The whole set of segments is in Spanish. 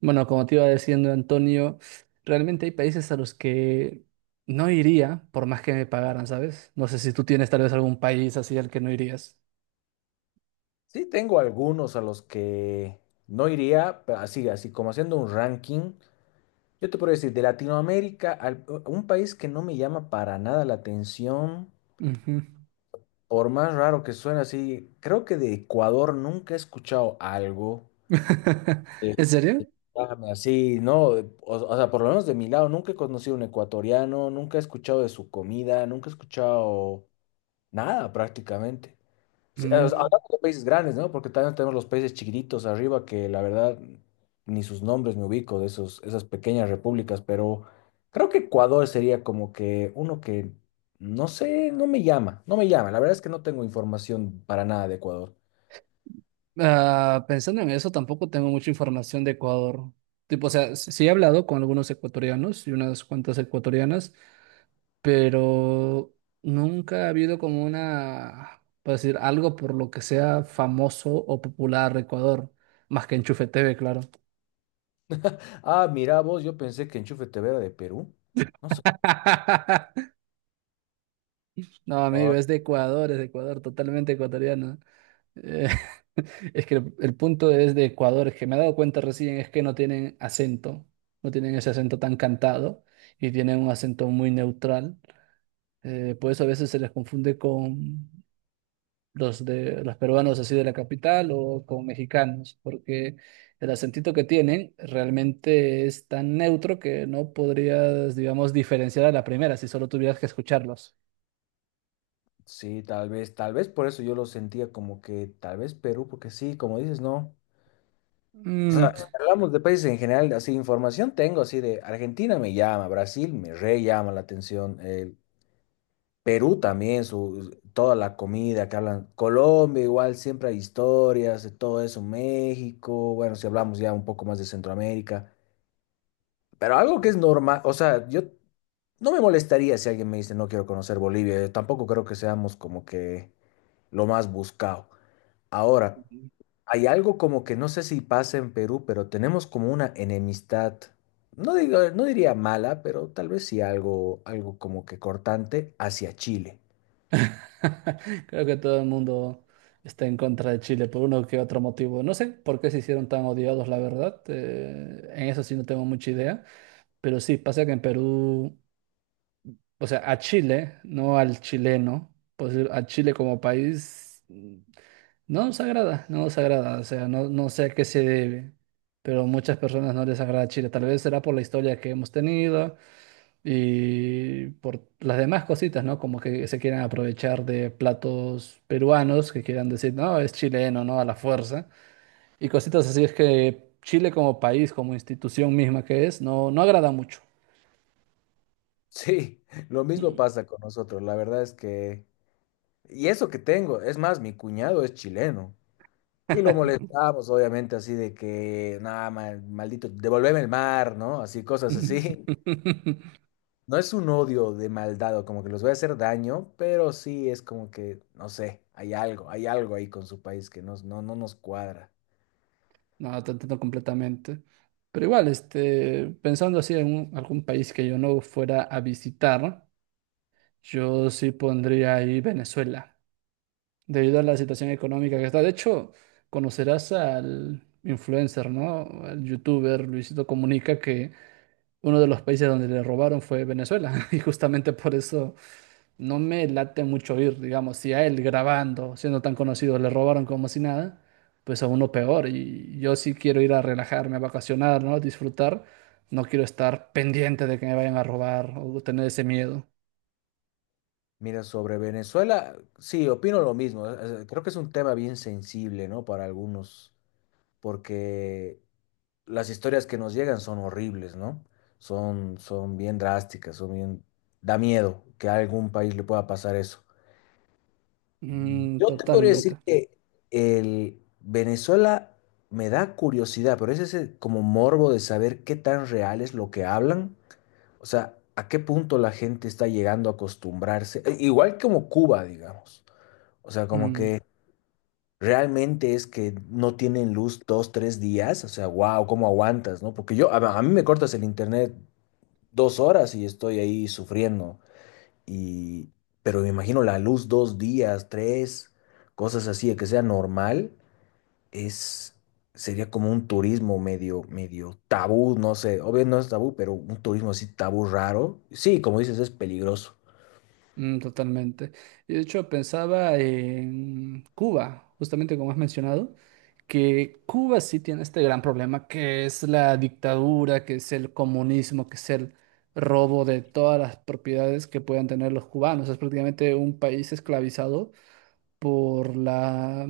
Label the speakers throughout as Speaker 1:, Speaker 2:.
Speaker 1: Bueno, como te iba diciendo, Antonio, realmente hay países a los que no iría por más que me pagaran, ¿sabes? No sé si tú tienes tal vez algún país así al que no irías.
Speaker 2: Sí, tengo algunos a los que no iría, pero así como haciendo un ranking. Yo te puedo decir, de Latinoamérica, un país que no me llama para nada la atención,
Speaker 1: Ujú.
Speaker 2: por más raro que suene así, creo que de Ecuador nunca he escuchado algo que
Speaker 1: ¿En serio?
Speaker 2: que llame así, ¿no? O sea, por lo menos de mi lado, nunca he conocido un ecuatoriano, nunca he escuchado de su comida, nunca he escuchado nada prácticamente. Sí, o sea,
Speaker 1: Mm.
Speaker 2: hablando de países grandes, ¿no? Porque también tenemos los países chiquititos arriba que la verdad ni sus nombres me ubico de esas pequeñas repúblicas, pero creo que Ecuador sería como que uno que, no sé, no me llama. La verdad es que no tengo información para nada de Ecuador.
Speaker 1: Ah, pensando en eso, tampoco tengo mucha información de Ecuador. Tipo, o sea, sí he hablado con algunos ecuatorianos y unas cuantas ecuatorianas, pero nunca ha habido como una, por decir, algo por lo que sea famoso o popular Ecuador, más que Enchufe TV, claro.
Speaker 2: Ah, mira vos, yo pensé que Enchufe TV era de Perú. No sé.
Speaker 1: No, amigo,
Speaker 2: Ah,
Speaker 1: es de Ecuador, totalmente ecuatoriano. Eh, es que el punto es de Ecuador, es que me he dado cuenta recién, es que no tienen acento, no tienen ese acento tan cantado y tienen un acento muy neutral. Por eso a veces se les confunde con los de los peruanos así de la capital o con mexicanos, porque el acentito que tienen realmente es tan neutro que no podrías, digamos, diferenciar a la primera si solo tuvieras que escucharlos.
Speaker 2: sí, tal vez por eso yo lo sentía como que tal vez Perú, porque sí, como dices, no. O
Speaker 1: Mm.
Speaker 2: sea, si hablamos de países en general, así información tengo, así de Argentina me llama, Brasil me re llama la atención, Perú también, toda la comida que hablan, Colombia igual, siempre hay historias de todo eso, México, bueno, si hablamos ya un poco más de Centroamérica, pero algo que es normal, o sea, yo no me molestaría si alguien me dice no quiero conocer Bolivia, yo tampoco creo que seamos como que lo más buscado. Ahora, hay algo como que no sé si pasa en Perú, pero tenemos como una enemistad, no diría mala, pero tal vez sí algo, algo como que cortante hacia Chile.
Speaker 1: Creo que todo el mundo está en contra de Chile por uno que otro motivo. No sé por qué se hicieron tan odiados, la verdad. En eso sí no tengo mucha idea. Pero sí, pasa que en Perú, o sea, a Chile, no al chileno, pues a Chile como país. No nos agrada, no nos agrada, o sea, no, no sé a qué se debe, pero muchas personas no les agrada Chile. Tal vez será por la historia que hemos tenido y por las demás cositas, ¿no? Como que se quieran aprovechar de platos peruanos, que quieran decir, no, es chileno, ¿no? A la fuerza. Y cositas así es que Chile como país, como institución misma que es, no, no agrada mucho.
Speaker 2: Sí, lo mismo
Speaker 1: Mm,
Speaker 2: pasa con nosotros. La verdad es que, y eso que tengo, es más, mi cuñado es chileno. Y lo molestamos, obviamente, así de que, nada, maldito, devolveme el mar, ¿no? Así, cosas así. No es un odio de maldad o como que les voy a hacer daño, pero sí es como que, no sé, hay algo ahí con su país que no, no nos cuadra.
Speaker 1: no, te entiendo completamente. Pero igual, este, pensando así en algún país que yo no fuera a visitar, yo sí pondría ahí Venezuela, debido a la situación económica que está. De hecho, conocerás al influencer, ¿no? Al youtuber Luisito Comunica, que uno de los países donde le robaron fue Venezuela. Y justamente por eso no me late mucho ir, digamos, si a él grabando, siendo tan conocido, le robaron como si nada, pues a uno peor. Y yo sí quiero ir a relajarme, a vacacionar, ¿no? Disfrutar. No quiero estar pendiente de que me vayan a robar o tener ese miedo.
Speaker 2: Mira, sobre Venezuela, sí, opino lo mismo. Creo que es un tema bien sensible, ¿no? Para algunos, porque las historias que nos llegan son horribles, ¿no? Son bien drásticas, son bien... Da miedo que a algún país le pueda pasar eso.
Speaker 1: Mm,
Speaker 2: Yo te podría decir
Speaker 1: totalmente.
Speaker 2: que el Venezuela me da curiosidad, pero es ese como morbo de saber qué tan real es lo que hablan, o sea, a qué punto la gente está llegando a acostumbrarse, igual como Cuba, digamos, o sea, como
Speaker 1: Mm,
Speaker 2: que realmente es que no tienen luz dos, tres días, o sea, wow, ¿cómo aguantas, no? Porque yo, a mí me cortas el internet dos horas y estoy ahí sufriendo. Y, pero me imagino la luz dos días, tres, cosas así, de que sea normal, es, sería como un turismo medio tabú, no sé, obvio no es tabú, pero un turismo así tabú raro. Sí, como dices, es peligroso.
Speaker 1: mm, totalmente. Y de hecho, pensaba en Cuba, justamente como has mencionado, que Cuba sí tiene este gran problema que es la dictadura, que es el comunismo, que es el robo de todas las propiedades que puedan tener los cubanos. Es prácticamente un país esclavizado por la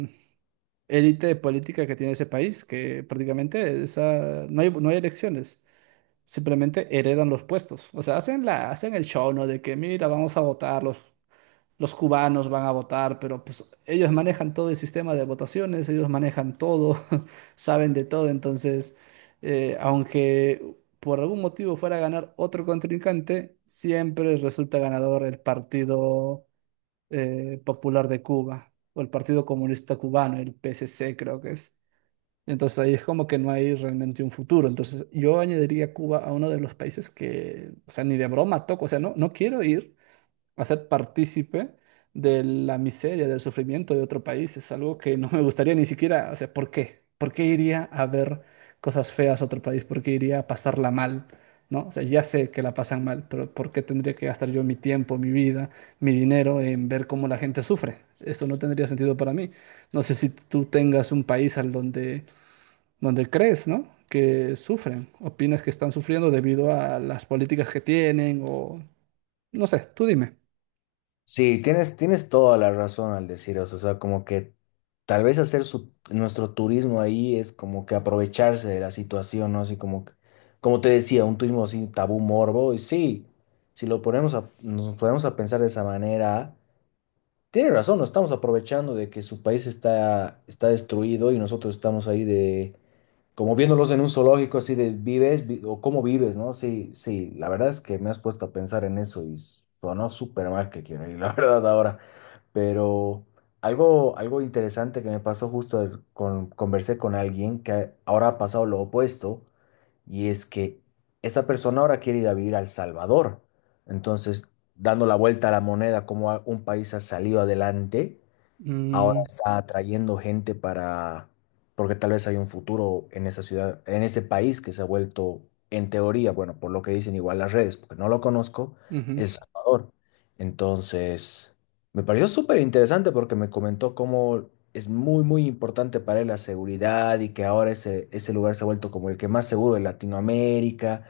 Speaker 1: élite política que tiene ese país, que prácticamente esa, no hay elecciones, simplemente heredan los puestos. O sea, hacen el show, ¿no? De que, mira, vamos a votarlos. Los cubanos van a votar, pero pues ellos manejan todo el sistema de votaciones, ellos manejan todo, saben de todo, entonces, aunque por algún motivo fuera a ganar otro contrincante, siempre resulta ganador el Partido Popular de Cuba o el Partido Comunista Cubano, el PSC creo que es. Entonces ahí es como que no hay realmente un futuro. Entonces yo añadiría Cuba a uno de los países que, o sea, ni de broma toco, o sea, no, no quiero ir hacer partícipe de la miseria, del sufrimiento de otro país. Es algo que no me gustaría ni siquiera, o sea, ¿por qué? ¿Por qué iría a ver cosas feas a otro país? ¿Por qué iría a pasarla mal? ¿No? O sea, ya sé que la pasan mal, pero ¿por qué tendría que gastar yo mi tiempo, mi vida, mi dinero en ver cómo la gente sufre? Esto no tendría sentido para mí. No sé si tú tengas un país donde crees, ¿no?, que sufren, opinas que están sufriendo debido a las políticas que tienen o no sé, tú dime.
Speaker 2: Sí, tienes toda la razón al decir eso, o sea, como que tal vez hacer nuestro turismo ahí es como que aprovecharse de la situación, ¿no? Así como, como te decía, un turismo así tabú morbo, y sí, si lo ponemos a, nos ponemos a pensar de esa manera, tiene razón, nos estamos aprovechando de que su país está destruido y nosotros estamos ahí de, como viéndolos en un zoológico, así de vives o cómo vives, ¿no? Sí, sí, la verdad es que me has puesto a pensar en eso y sonó súper mal que quiero ir, la verdad, ahora. Pero algo interesante que me pasó justo conversé con alguien que ahora ha pasado lo opuesto y es que esa persona ahora quiere ir a vivir a El Salvador. Entonces, dando la vuelta a la moneda, como un país ha salido adelante ahora
Speaker 1: Mm,
Speaker 2: está atrayendo gente para, porque tal vez hay un futuro en esa ciudad, en ese país que se ha vuelto, en teoría, bueno, por lo que dicen igual las redes, porque no lo conozco,
Speaker 1: ujú,
Speaker 2: El Salvador. Entonces, me pareció súper interesante porque me comentó cómo es muy importante para él la seguridad y que ahora ese lugar se ha vuelto como el que más seguro de Latinoamérica.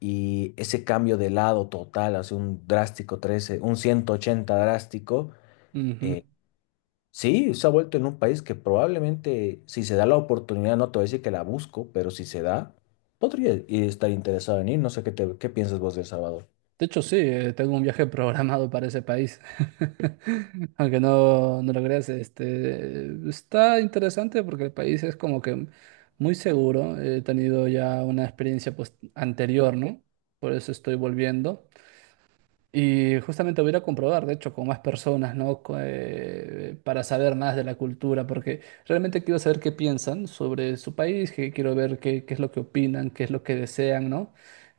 Speaker 2: Y ese cambio de lado total, hace un drástico 13, un 180 drástico,
Speaker 1: ujú.
Speaker 2: eh, sí, se ha vuelto en un país que probablemente, si se da la oportunidad, no te voy a decir que la busco, pero si se da, estar interesado en ir. No sé qué piensas vos de El Salvador.
Speaker 1: De hecho, sí, tengo un viaje programado para ese país. Aunque no, no lo creas, este, está interesante porque el país es como que muy seguro. He tenido ya una experiencia, pues, anterior, ¿no? Por eso estoy volviendo. Y justamente voy a ir a comprobar, de hecho, con más personas, ¿no? Para saber más de la cultura, porque realmente quiero saber qué piensan sobre su país, que quiero ver qué es lo que opinan, qué es lo que desean, ¿no?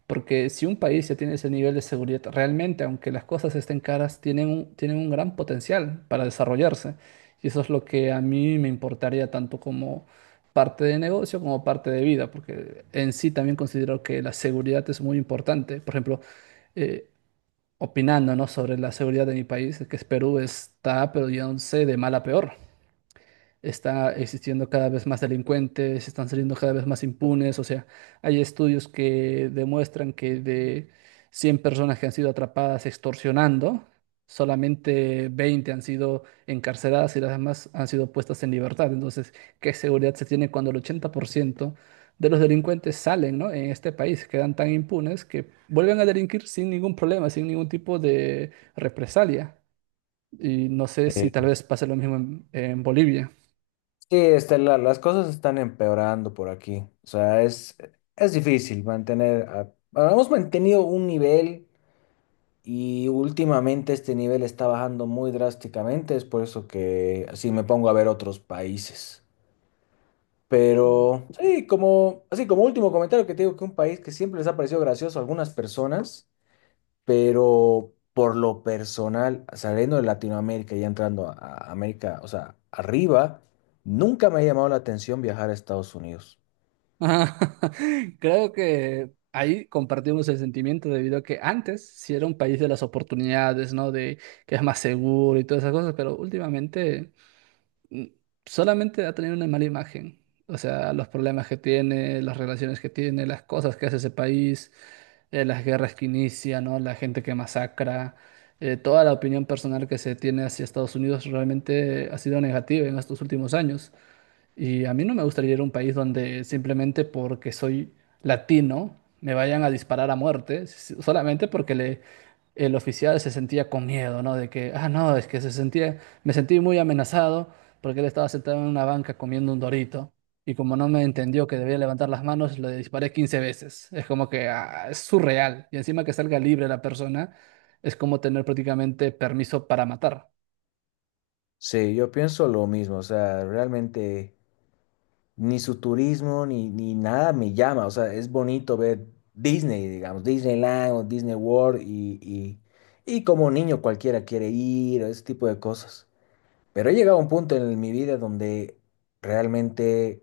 Speaker 1: Porque si un país ya tiene ese nivel de seguridad, realmente, aunque las cosas estén caras, tienen un gran potencial para desarrollarse. Y eso es lo que a mí me importaría tanto como parte de negocio como parte de vida, porque en sí también considero que la seguridad es muy importante. Por ejemplo, eh, opinando, ¿no?, sobre la seguridad de mi país, que es Perú, está, pero ya no sé, de mal a peor, está existiendo cada vez más delincuentes, están saliendo cada vez más impunes, o sea, hay estudios que demuestran que de 100 personas que han sido atrapadas extorsionando, solamente 20 han sido encarceladas y las demás han sido puestas en libertad. Entonces, ¿qué seguridad se tiene cuando el 80% de los delincuentes salen? ¿No? En este país quedan tan impunes que vuelven a delinquir sin ningún problema, sin ningún tipo de represalia. Y no sé si tal
Speaker 2: Eh,
Speaker 1: vez pase lo mismo en Bolivia.
Speaker 2: Sí, este, las cosas están empeorando por aquí. O sea, es difícil mantener. Bueno, hemos mantenido un nivel y últimamente este nivel está bajando muy drásticamente. Es por eso que así me pongo a ver otros países. Pero sí, como, así como último comentario que te digo que un país que siempre les ha parecido gracioso a algunas personas, pero por lo personal, saliendo de Latinoamérica y entrando a América, o sea, arriba, nunca me ha llamado la atención viajar a Estados Unidos.
Speaker 1: Ajá. Creo que ahí compartimos el sentimiento debido a que antes sí era un país de las oportunidades, ¿no? De que es más seguro y todas esas cosas, pero últimamente mm, solamente ha tenido una mala imagen. O sea, los problemas que tiene, las relaciones que tiene, las cosas que hace ese país, las guerras que inicia, ¿no? La gente que masacra, toda la opinión personal que se tiene hacia Estados Unidos realmente ha sido negativa en estos últimos años. Y a mí no me gustaría ir a un país donde simplemente porque soy latino me vayan a disparar a muerte, solamente porque el oficial se sentía con miedo, ¿no? De que, ah, no, es que se sentía, me sentí muy amenazado porque él estaba sentado en una banca comiendo un dorito. Y como no me entendió que debía levantar las manos, le disparé 15 veces. Es como que ah, es surreal. Y encima que salga libre la persona, es como tener prácticamente permiso para matar.
Speaker 2: Sí, yo pienso lo mismo, o sea, realmente ni su turismo ni nada me llama, o sea, es bonito ver Disney, digamos, Disneyland o Disney World y como niño cualquiera quiere ir, ese tipo de cosas. Pero he llegado a un punto en mi vida donde realmente,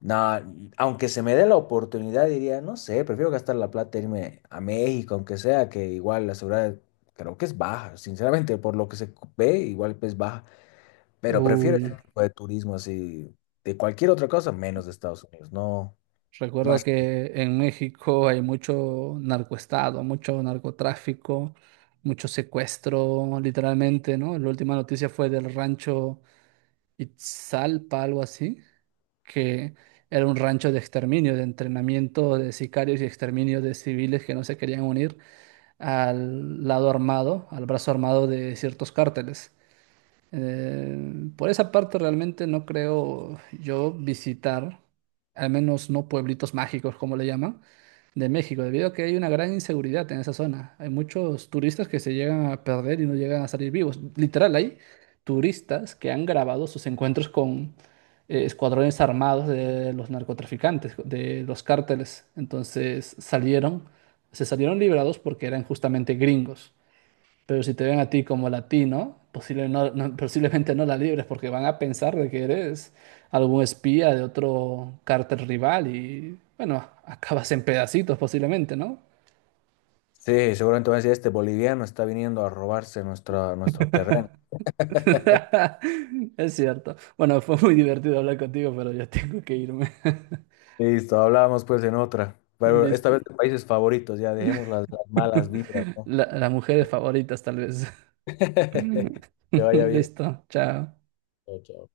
Speaker 2: na- aunque se me dé la oportunidad, diría, no sé, prefiero gastar la plata e irme a México, aunque sea que igual la seguridad creo que es baja, sinceramente, por lo que se ve, igual es baja, pero prefiero
Speaker 1: Uy.
Speaker 2: ese tipo de turismo así, de cualquier otra cosa, menos de Estados Unidos, no, no
Speaker 1: Recuerda
Speaker 2: sé.
Speaker 1: que en México hay mucho narcoestado, mucho narcotráfico, mucho secuestro, literalmente, ¿no? La última noticia fue del rancho Itzalpa, algo así, que era un rancho de exterminio, de entrenamiento de sicarios y exterminio de civiles que no se querían unir al brazo armado de ciertos cárteles. Eh, por esa parte realmente no creo yo visitar, al menos no pueblitos mágicos, como le llaman, de México, debido a que hay una gran inseguridad en esa zona. Hay muchos turistas que se llegan a perder y no llegan a salir vivos. Literal, hay turistas que han grabado sus encuentros con escuadrones armados de los narcotraficantes, de los cárteles. Se salieron liberados porque eran justamente gringos. Pero si te ven a ti como latino, posiblemente no la libres porque van a pensar de que eres algún espía de otro cártel rival y, bueno, acabas en pedacitos posiblemente, ¿no?
Speaker 2: Sí, seguramente van a decir, este boliviano está viniendo a robarse nuestro terreno.
Speaker 1: Es cierto. Bueno, fue muy divertido hablar contigo, pero ya tengo que irme.
Speaker 2: Listo, hablábamos pues en otra. Pero esta
Speaker 1: Listo.
Speaker 2: vez de países favoritos, ya dejemos las malas vibras, ¿no?
Speaker 1: Las mujeres favoritas, tal vez.
Speaker 2: Que vaya bien.
Speaker 1: Listo. Chao.
Speaker 2: Chao, chao.